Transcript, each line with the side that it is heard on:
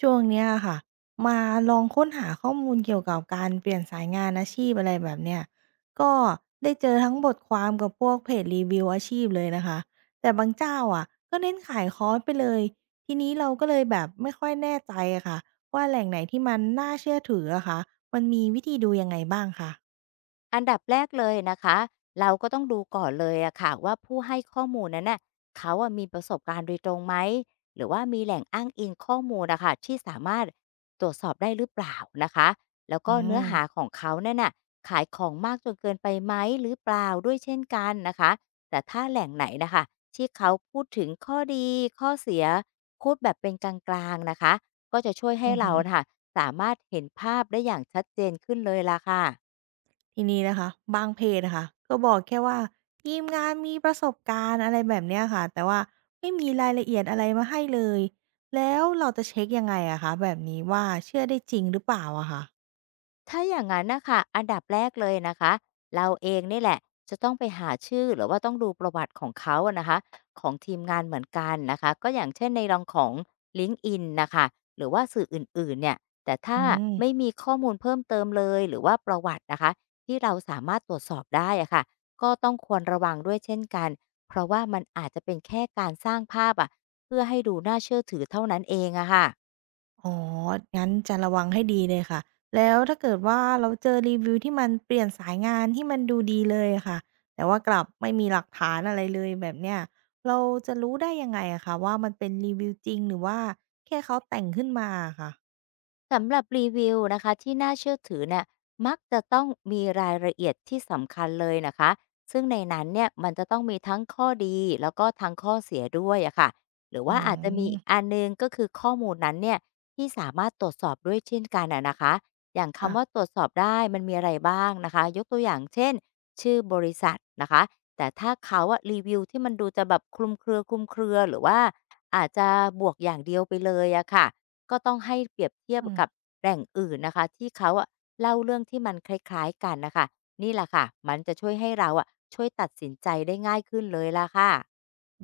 right: ช่วงเนี้ยค่ะมาลองค้นหาข้อมูลเกี่ยวกับการเปลี่ยนสายงานอาชีพอะไรแบบเนี้ยก็ได้เจอทั้งบทความกับพวกเพจรีวิวอาชีพเลยนะคะแต่บางเจ้าอะก็เน้นขายคอร์สไปเลยทีนี้เราก็เลยแบบไม่ค่อยแน่ใจอะค่ะว่าแหล่งไหนที่มันน่าเชื่อถืออะคะมันมีวิธีดูยังไงบ้างคะ
left: อันดับแรกเลยนะคะเราก็ต้องดูก่อนเลยอะค่ะว่าผู้ให้ข้อมูลนั้นน่ะเขาอะมีประสบการณ์โดยตรงไหมหรือว่ามีแหล่งอ้างอิงข้อมูลนะคะที่สามารถตรวจสอบได้หรือเปล่านะคะแล้ว
right: อื
left: ก็เนื้อหาข
right: ม
left: องเขาเนี่ยน่ะขายของมากจนเกินไปไหมหรือเปล่าด้วยเช่นกันนะคะแต่ถ้าแหล่งไหนนะคะที่เขาพูดถึงข้อดีข้อเสียพูดแบบเป็นกลางๆนะคะก็จะช่วยให้
right: อือ
left: เรา
right: หือ
left: นะคะสามารถเห็นภาพได้อย่างชัดเจนขึ้นเลยล่ะค่ะ
right: ทีนี้นะคะบางเพจนะค่ะก็บอกแค่ว่าทีมงานมีประสบการณ์อะไรแบบเนี้ยค่ะแต่ว่าไม่มีรายละเอียดอะไรมาให้เลยแล้วเราจะเช็อยังไงอะคะแบบนี้ว่าเชื่อได้จริงหรือเปล่าอะค่ะ
left: ถ้าอย่างนั้นนะคะอันดับแรกเลยนะคะเราเองนี่แหละจะต้องไปหาชื่อหรือว่าต้องดูประวัติของเขาอะนะคะของทีมงานเหมือนกันนะคะก็อย่างเช่นในรองของLinkedIn นะคะหรือว่าสื่ออื่นๆเนี่ยแต่ถ้า
right: อืม
left: ไม่มีข้อมูลเพิ่มเติมเลยหรือว่าประวัตินะคะที่เราสามารถตรวจสอบได้อะค่ะก็ต้องควรระวังด้วยเช่นกันเพราะว่ามันอาจจะเป็นแค่การสร้างภาพอะเพื่อให้ดูน่าเชื่อถือเท่านั้นเองอะค่ะ
right: อ๋องั้นจะระวังให้ดีเลยค่ะแล้วถ้าเกิดว่าเราเจอรีวิวที่มันเปลี่ยนสายงานที่มันดูดีเลยอะค่ะแต่ว่ากลับไม่มีหลักฐานอะไรเลยแบบเนี้ยเราจะรู้ได้ยังไงอะคะว่ามันเป็นรีวิวจริงหรือว่าแค่เขาแต่งขึ้นมาอะค่ะ
left: สำหรับรีวิวนะคะที่น่าเชื่อถือเนี่ยมักจะต้องมีรายละเอียดที่สำคัญเลยนะคะซึ่งในนั้นเนี่ยมันจะต้องมีทั้งข้อดีแล้วก็ทั้งข้อเสียด้วยอะค่ะหรือ
right: อ๋
left: ว่า
right: อ
left: อาจจะมีอีกอันนึงก็คือข้อมูลนั้นเนี่ยที่สามารถตรวจสอบด้วยเช่นกันอะนะคะอย่าง
right: ค่ะ
left: คำว่าตรวจสอบได้มันมีอะไรบ้างนะคะยกตัวอย่างเช่นชื่อบริษัทนะคะแต่ถ้าเขาอะรีวิวที่มันดูจะแบบคลุมเครือหรือว่าอาจจะบวกอย่างเดียวไปเลยอะค่ะ ก็ต้องให้เปรียบเทียบ
right: อืม
left: กับแหล่งอื่นนะคะที่เขาอะเล่าเรื่องที่มันคล้ายๆกันนะคะนี่แหละค่ะมันจะช่วยให้เราอะช่วยตัดสินใจได้ง่ายขึ้นเลยล่ะค่ะ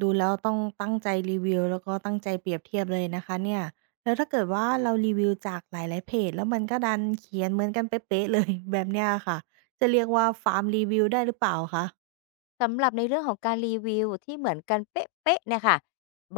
right: ดูแล้วต้องตั้งใจรีวิวแล้วก็ตั้งใจเปรียบเทียบเลยนะคะเนี่ย แล้วถ้าเกิดว่าเรารีวิวจากหลาย ๆ เพจแล้วมันก็ดันเขียนเหมือนกันเป๊ะๆเลย แบบเนี้ยอะค่ะ จะเรียกว่า farm review ได้หรือเปล่าคะ
left: สำหรับในเรื่องของการรีวิวที่เหมือนกันเป๊ะๆเนี่ยค่ะ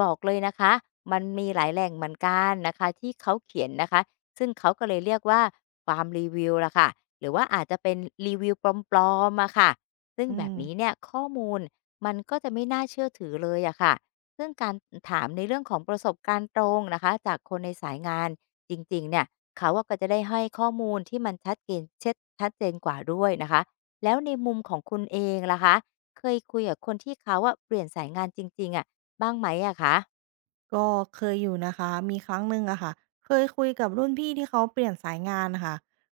left: บอกเลยนะคะมันมีหลายแหล่งเหมือนกันนะคะที่เขาเขียนนะคะซึ่งเขาก็เลยเรียกว่าฟาร์มรีวิวละค่ะหรือว่าอาจจะเป็นรีวิวปลอมๆอะค่ะซึ่ง
right: อื
left: แบบ
right: ม
left: นี้เนี่ยข้อมูลมันก็จะไม่น่าเชื่อถือเลยอะค่ะซึ่งการถามในเรื่องของประสบการณ์ตรงนะคะจากคนในสายงานจริงๆเนี่ยเขาอก็จะได้ให้ข้อมูลที่มันชัดเจนกว่าด้วยนะคะแล้วในมุมของคุณเองล่ะคะ เคยคุยกับคนที่เขาอะเปลี่ยนสายงานจริงๆอะบ้างไหมอะคะ
right: ก็เคยอยู่นะคะมีครั้งหนึ่งอะค่ะเคยคุยกับรุ่นพี่ที่เขาเปลี่ยนสายงานนะค่ะ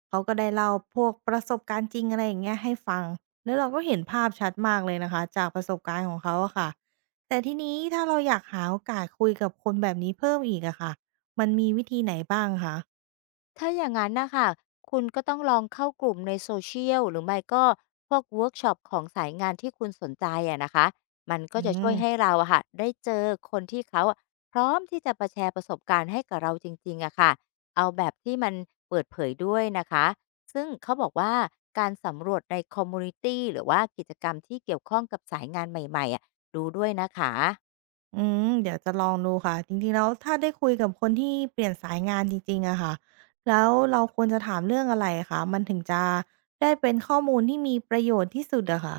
right: เขาก็ได้เล่าพวกประสบการณ์จริงอะไรอย่างเงี้ยให้ฟังแล้วเราก็เห็นภาพชัดมากเลยนะคะจากประสบการณ์ของเขาอะค่ะแต่ทีนี้ถ้าเราอยากหาโอกาสคุยกับคนแบบนี้เพิ่มอีกอะค่ะมันมีวิธีไหนบ้างคะ
left: ถ้าอย่างนั้นนะคะคุณก็ต้องลองเข้ากลุ่มในโซเชียลหรือไม่ก็พวกเวิร์กช็อปของสายงานที่คุณสนใจอะนะคะมันก็
right: อื
left: จะช่วย
right: ม
left: ให้เราอะค่ะได้เจอคนที่เขาอะพร้อมที่จะมาแชร์ประสบการณ์ให้กับเราจริงๆอะค่ะเอาแบบที่มันเปิดเผยด้วยนะคะซึ่งเขาบอกว่าการสำรวจในคอมมูนิตี้หรือว่ากิจกรรมที่เกี่ยวข้องกับสายงานใหม่ๆอะดูด้วยนะคะ
right: อืมเดี๋ยวจะลองดูค่ะจริงๆแล้วถ้าได้คุยกับคนที่เปลี่ยนสายงานจริงๆอะค่ะแล้วเราควรจะถามเรื่องอะไรคะมันถึงจะได้เป็นข้อมูลที่มีประโยชน์ที่สุดอะค่ะ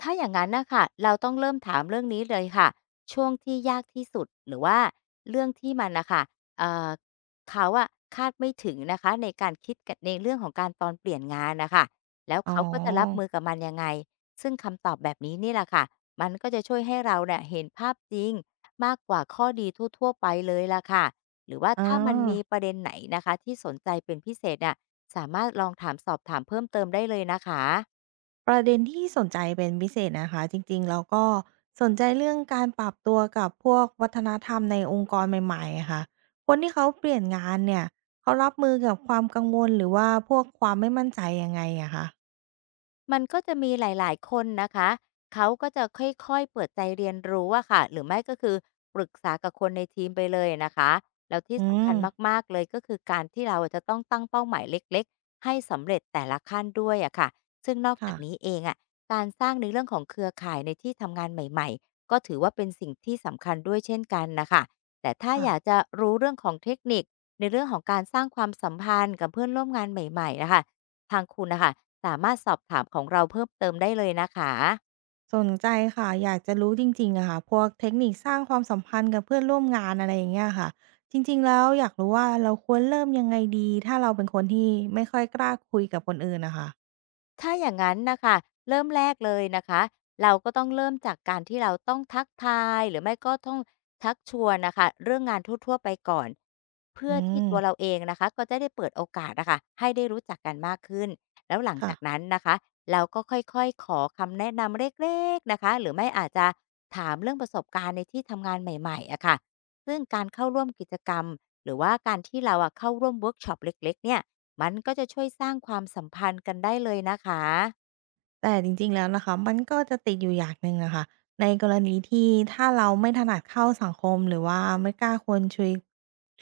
left: ถ้าอย่างนั้นนะค่ะเราต้องเริ่มถามเรื่องนี้เลยค่ะช่วงที่ยากที่สุดหรือว่าเรื่องที่มันนะคะเอ่อเขาอะคาดไม่ถึงนะคะในการคิดกบในเรื่องของการตอนเปลี่ยนงานนะคะแล้ว
right: อ๋อ
left: เขาก็จะรับมือกับมันยังไงซึ่งคำตอบแบบนี้นี่แหละค่ะมันก็จะช่วยให้เราเนี่ยเห็นภาพจริงมากกว่าข้อดีทั่วๆไปเลยล่ะค่ะหรือว่า
right: อา
left: ถ้ามันมีประเด็นไหนนะคะที่สนใจเป็นพิเศษน่ะสามารถลองถามสอบถามเพิ่มเติมได้เลยนะคะ
right: ประเด็นที่สนใจเป็นพิเศษนะคะจริงๆแล้วก็สนใจเรื่องการปรับตัวกับพวกวัฒนธรรมในองค์กรใหม่ๆอะค่ะคนที่เขาเปลี่ยนงานเนี่ยเขารับมือกับความกังวลหรือว่าพวกความไม่มั่นใจยังไงอะคะ
left: มันก็จะมีหลายๆคนนะคะเขาก็จะค่อยๆเปิดใจเรียนรู้อะค่ะหรือไม่ก็คือปรึกษากับคนในทีมไปเลยนะคะแล้วที่
right: อื
left: สำคั
right: ม
left: ญมากๆเลยก็คือการที่เราจะต้องตั้งเป้าหมายเล็กๆให้สำเร็จแต่ละขั้นด้วยอะค่ะซึ่งนอกจา
right: ค่ะ
left: กนี้เองอะการสร้างในเรื่องของเครือข่ายในที่ทำงานใหม่ๆก็ถือว่าเป็นสิ่งที่สำคัญด้วยเช่นกันน่ะค่ะแต่ถ้า
right: ค่ะ
left: อยากจะรู้เรื่องของเทคนิคในเรื่องของการสร้างความสัมพันธ์กับเพื่อนร่วมงานใหม่ๆอะค่ะ ทางคุณนะคะสามารถสอบถามของเราเพิ่มเติมได้เลยนะคะ
right: สนใจค่ะอยากจะรู้จริงๆอะค่ะพวกเทคนิคสร้างความสัมพันธ์กับเพื่อนร่วมงานอะไรอย่างเงี้ยค่ะจริงๆแล้วอยากรู้ว่าเราควรเริ่มยังไงดีถ้าเราเป็นคนที่ไม่ค่อยกล้าคุยกับคนอื่นนะคะ
left: ถ้าอย่างนั้นนะคะเริ่มแรกเลยนะคะเราก็ต้องเริ่มจากการที่เราต้องทักทายหรือไม่ก็ต้องทักชวนนะค่ะเรื่องงานทั่วๆไปก่อน เพื่
right: อื
left: อที่
right: ม
left: ตัวเราเองนะคะก็จะได้เปิดโอกาสนะคะให้ได้รู้จักกันมากขึ้น แล้วหลัง
right: ค่ะ
left: จากนั้นนะคะเราก็ค่อยๆขอคำแนะนำเล็กๆนะคะหรือไม่อาจจะถามเรื่องประสบการณ์ในที่ทำงานใหม่ๆอะค่ะซึ่งการเข้าร่วมกิจกรรมหรือว่าการที่เราอะเข้าร่วมเวิร์กช็อปเล็กๆเนี่ย มันก็จะช่วยสร้างความสัมพันธ์กันได้เลยนะคะ
right: แต่จริงๆแล้วนะคะมันก็จะติดอยู่อย่างหนึ่งนะคะในกรณีที่ถ้าเราไม่ถนัดเข้าสังคมหรือว่าไม่กล้าควรชวย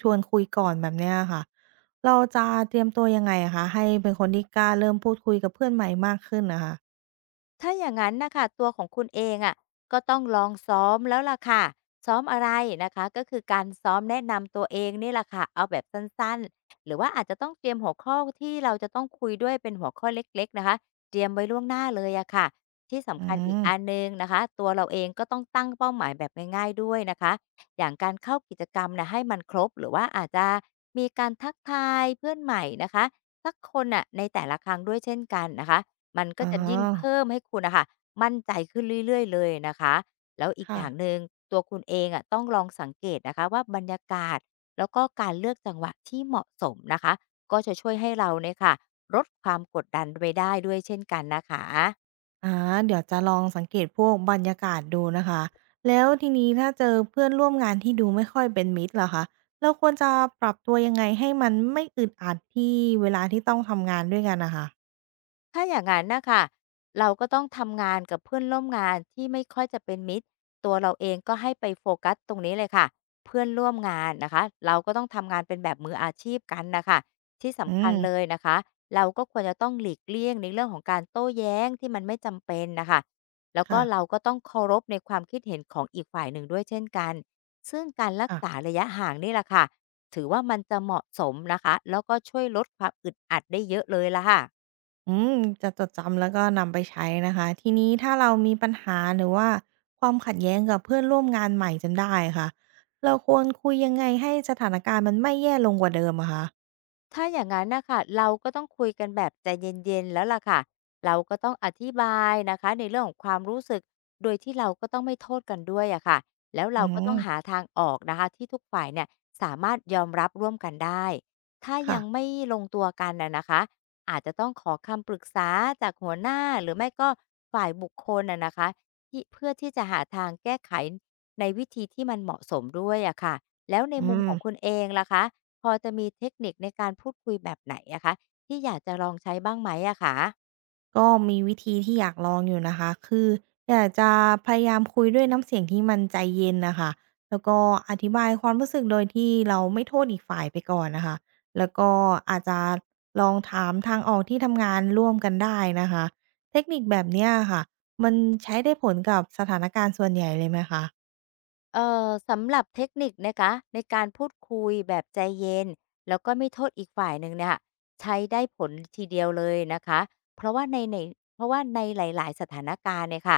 right: ชวนคุยก่อนแบบเนี้ยค่ะเราจะเตรียมตัวยังไงอะคะให้เป็นคนที่กล้าเริ่มพูดคุยกับเพื่อนใหม่มากขึ้นนะคะ
left: ถ้าอย่างนั้นนะคะตัวของคุณเองอะะก็ต้องลองซ้อมแล้วล่ะค่ะซ้อมอะไรนะคะก็คือการซ้อมแนะนำตัวเองนี่แหละค่ะเอาแบบสั้นๆหรือว่าอาจจะต้องเตรียมหัวข้อที่เราจะต้องคุยด้วยเป็นหัวข้อเล็กๆนะคะเตรียมไว้ล่วงหน้าเลยอะค่ะที่
right: อื
left: สำคัญอี
right: ม
left: กอันหนึ่งนะคะตัวเราเองก็ต้องตั้งเป้าหมายแบบง่ายๆด้วยนะคะอย่างการเข้ากิจกรรมนะให้มันครบหรือว่าอาจจะมีการทักทายเพื่อนใหม่นะคะสักคนน่ะในแต่ละครั้งด้วยเช่นกันนะคะ มันก็
right: อ๋อ
left: จะยิ่งเพิ่มให้คุณน่ะค่ะมั่นใจขึ้นเรื่อยๆเลยนะคะ แล้วอีกอ
right: ค่ะ
left: ย่างหนึ่งตัวคุณเองอะต้องลองสังเกตนะคะว่าบรรยากาศแล้วก็การเลือกจังหวะที่เหมาะสมนะคะก็จะช่วยให้เราเนี่ยค่ะลดความกดดันไปได้ด้วยเช่นกันนะคะ
right: อาเดี๋ยวจะลองสังเกตพวกบรรยากาศดูนะคะ แล้วทีนี้ถ้าเจอเพื่อนร่วมงานที่ดูไม่ค่อยเป็นมิตรล่ะคะเราควรจะปรับตัวยังไงให้มันไม่อึดอัดที่เวลาที่ต้องทำงานด้วยกันนะคะ
left: ถ้าอย่างงั้นนะคะเราก็ต้องทำงานกับเพื่อนร่วมงานที่ไม่ค่อยจะเป็นมิตรตัวเราเองก็ให้ไปโฟกัสตรงนี้เลยค่ะเพื่อนร่วมงานนะคะเราก็ต้องทำงานเป็นแบบมืออาชีพกันน่ะคะที่
right: อื
left: สำคัญ
right: ม
left: เลยนะคะเราก็ควรจะต้องหลีกเลี่ยงในเรื่องของการโต้แย้งที่มันไม่จำเป็นนะคะแล้วก็
right: ค่ะ
left: เราก็ต้องเคารพในความคิดเห็นของอีกฝ่ายหนึ่งด้วยเช่นกันซึ่งการรักษา
right: ค่ะ
left: ระยะห่างนี่แหละค่ะถือว่ามันจะเหมาะสมนะคะแล้วก็ช่วยลดความอึดอัดได้เยอะเลยล่ะค่ะ
right: อืมจะจดจำแล้วก็นำไปใช้นะคะทีนี้ถ้าเรามีปัญหาหรือว่าความขัดแย้งกับเพื่อนร่วมงานใหม่จนได้ค่ะ เราควรคุยยังไงให้สถานการณ์มันไม่แย่ลงกว่าเดิมอะคะ
left: ถ้าอย่างนั้นนะค่ะเราก็ต้องคุยกันแบบใจเย็นๆแล้วล่ะค่ะเราก็ต้องอธิบายนะคะในเรื่องของความรู้สึกโดยที่เราก็ต้องไม่โทษกันด้วยอะค่ะแล้ว
right: อื
left: เราก็ต้อง
right: ม
left: หาทางออกนะคะที่ทุกฝ่ายเนี่ยสามารถยอมรับร่วมกันได้ถ้า
right: ค่ะ
left: ยังไม่ลงตัวกันนะคะอาจจะต้องขอคำปรึกษาจากหัวหน้าหรือไม่ก็ฝ่ายบุคคลนะคะที่เพื่อที่จะหาทางแก้ไขในวิธีที่มันเหมาะสมด้วยอะค่ะแล้วใน
right: อื
left: มุม
right: ม
left: ของคุณเองล่ะคะ พอจะมีเทคนิคในการพูดคุยแบบไหนอะคะที่อยากจะลองใช้บ้างไหมอะคะ
right: ก็มีวิธีที่อยากลองอยู่นะคะ คืออยากจะพยายามคุยด้วยน้ำเสียงที่มันใจเย็นนะคะ แล้วก็อธิบายความรู้สึกโดยที่เราไม่โทษอีกฝ่ายไปก่อนนะคะแล้วก็อาจจะลองถามทางออกที่ทำงานร่วมกันได้นะคะ เทคนิคแบบเนี้ยค่ะ มันใช้ได้ผลกับสถานการณ์ส่วนใหญ่เลยไหมคะ
left: สำหรับเทคนิคนะคะในการพูดคุยแบบใจเย็นแล้วก็ไม่โทษอีกฝ่ายหนึ่งเนี่ยใช้ได้ผลทีเดียวเลยนะคะเพราะว่าในในเพราะว่าในหลายๆสถานการณ์เนี่ยค่ะ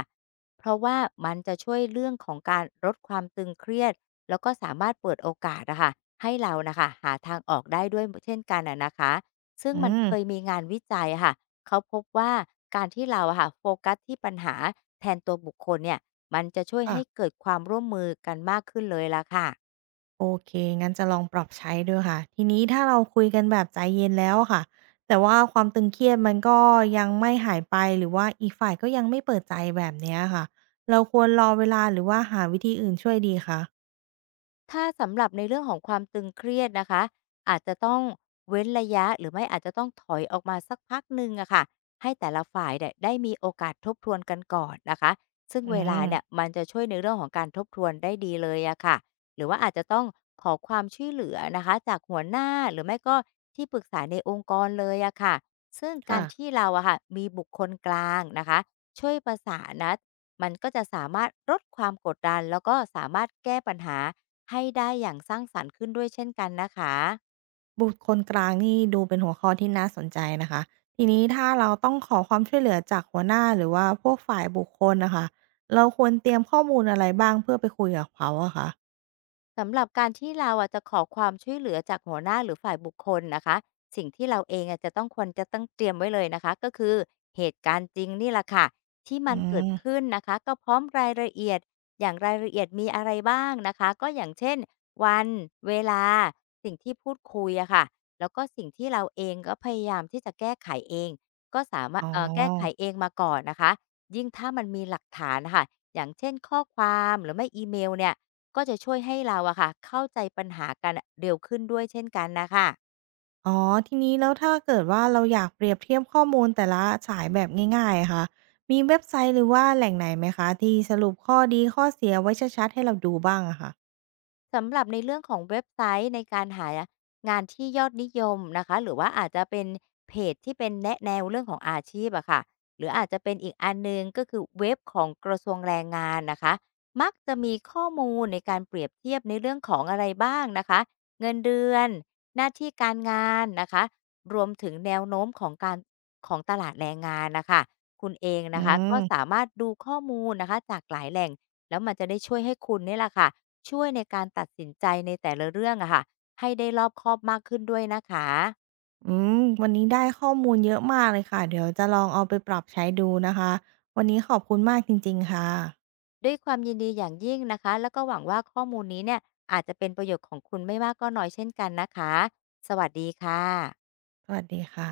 left: เพราะว่ามันจะช่วยเรื่องของการลดความตึงเครียดแล้วก็สามารถเปิดโอกาสอะค่ะให้เรานะคะหาทางออกได้ด้วยเช่นกันนะคะซึ่ง
right: อื
left: มัน
right: ม
left: เคยมีงานวิจัยอะค่ะเขาพบว่าการที่เราอะค่ะโฟกัสที่ปัญหาแทนตัวบุคคลเนี่ย มันจะช่วย
right: ค่ะ
left: ให้เกิดความร่วมมือกันมากขึ้นเลยล่ะค่ะ
right: โอเคงั้นจะลองปรับใช้ดูค่ะ ทีนี้ถ้าเราคุยกันแบบใจเย็นแล้วอะค่ะ แต่ว่าความตึงเครียดมันก็ยังไม่หายไปหรือว่าอีกฝ่ายก็ยังไม่เปิดใจแบบเนี้ยค่ะ เราควรรอเวลาหรือว่าหาวิธีอื่นช่วยดีคะ
left: ถ้าสำหรับในเรื่องของความตึงเครียดนะคะอาจจะต้องเว้นระยะหรือไม่อาจจะต้องถอยออกมาสักพักหนึ่งอะค่ะให้แต่ละฝ่ายเนี่ยได้มีโอกาสทบทวนกันก่อนนะคะซึ่ง
right: อื
left: เวลา
right: ม
left: เนี่ยมันจะช่วยในเรื่องของการทบทวนได้ดีเลยอะค่ะหรือว่าอาจจะต้องขอความช่วยเหลือนะคะจากหัวหน้าหรือไม่ก็ที่ปรึกษาในองค์กรเลยอะค่ะซึ่งกา
right: ค่ะ
left: รที่เราอะค่ะมีบุคคลกลางนะคะช่วยประสานนะมันก็จะสามารถลดความกดดันแล้วก็สามารถแก้ปัญหา ให้ได้อย่างสร้างสรรค์ขึ้นด้วยเช่นกันนะคะ
right: บุคคลกลางนี่ดูเป็นหัวข้อที่น่าสนใจนะคะ ทีนี้ถ้าเราต้องขอความช่วยเหลือจากหัวหน้าหรือว่าพวกฝ่ายบุคคลน่ะค่ะเราควรเตรียมข้อมูลอะไรบ้างเพื่อไปคุยกับเขาอะคะ
left: สำหรับการที่เราอะจะขอความช่วยเหลือจากหัวหน้าหรือฝ่ายบุคคลนะคะสิ่งที่เราเองอะจะต้องควรจะต้องเตรียมไว้เลยนะคะก็คือเหตุการณ์จริงนี่แหละค่ะที่มั
right: อื
left: นเกิด
right: ม
left: ขึ้นนะคะก็พร้อมรายละเอียดอย่างรายละเอียดมีอะไรบ้างนะคะก็อย่างเช่นวันเวลาสิ่งที่พูดคุยอะค่ะแล้วก็สิ่งที่เราเองก็พยายามที่จะแก้ไขเองก็สามารถ
right: อ๋อ
left: แก้ไขเองมาก่อนนะคะยิ่งถ้ามันมีหลักฐานนะค่ะอย่างเช่นข้อความหรือไม่อีเมลเนี่ย ก็จะช่วยให้เราอะค่ะเข้าใจปัญหากันเร็วขึ้นด้วยเช่นกันนะคะ
right: อ๋อทีนี้แล้วถ้าเกิดว่าเราอยากเปรียบเทียบข้อมูลแต่ละสายแบบง่ายๆอะค่ะมีเว็บไซต์หรือว่าแหล่งไหนไหมคะที่สรุปข้อดีข้อเสียไว้ชัดๆให้เราดูบ้างอะค่ะ
left: สำหรับในเรื่องของเว็บไซต์ในการหางานที่ยอดนิยมนะคะหรือว่าอาจจะเป็นเพจที่เป็นแนะแนวเรื่องของอาชีพอะค่ะหรืออาจจะเป็นอีกอันหนึงก็คือเว็บของกระทรวงแรงงานนะคะมักจะมีข้อมูลในการเปรียบเทียบในเรื่องของอะไรบ้างนะคะเงินเดือนหน้าที่การงานนะคะรวมถึงแนวโน้มของการของตลาดแรงงานนะคะคุณเอง
right: อื
left: นะคะ
right: ม
left: ก็สามารถดูข้อมูลนะคะจากหลายแหล่งแล้วมันจะได้ช่วยให้คุณนี่แหละค่ะ ช่วยในการตัดสินใจในแต่ละเรื่องอะค่ะให้ได้รอบคอบมากขึ้นด้วยนะคะ
right: อืมวันนี้ได้ข้อมูลเยอะมากเลยค่ะเดี๋ยวจะลองเอาไปปรับใช้ดูนะคะวันนี้ขอบคุณมากจริงๆค่ะ
left: ด้วยความยินดีอย่างยิ่งนะคะแล้วก็หวังว่าข้อมูลนี้เนี่ยอาจจะเป็นประโยชน์ของคุณไม่มากก็น้อยเช่นกันนะคะสวัสดีค่ะ
right: สวัสดีค่ะ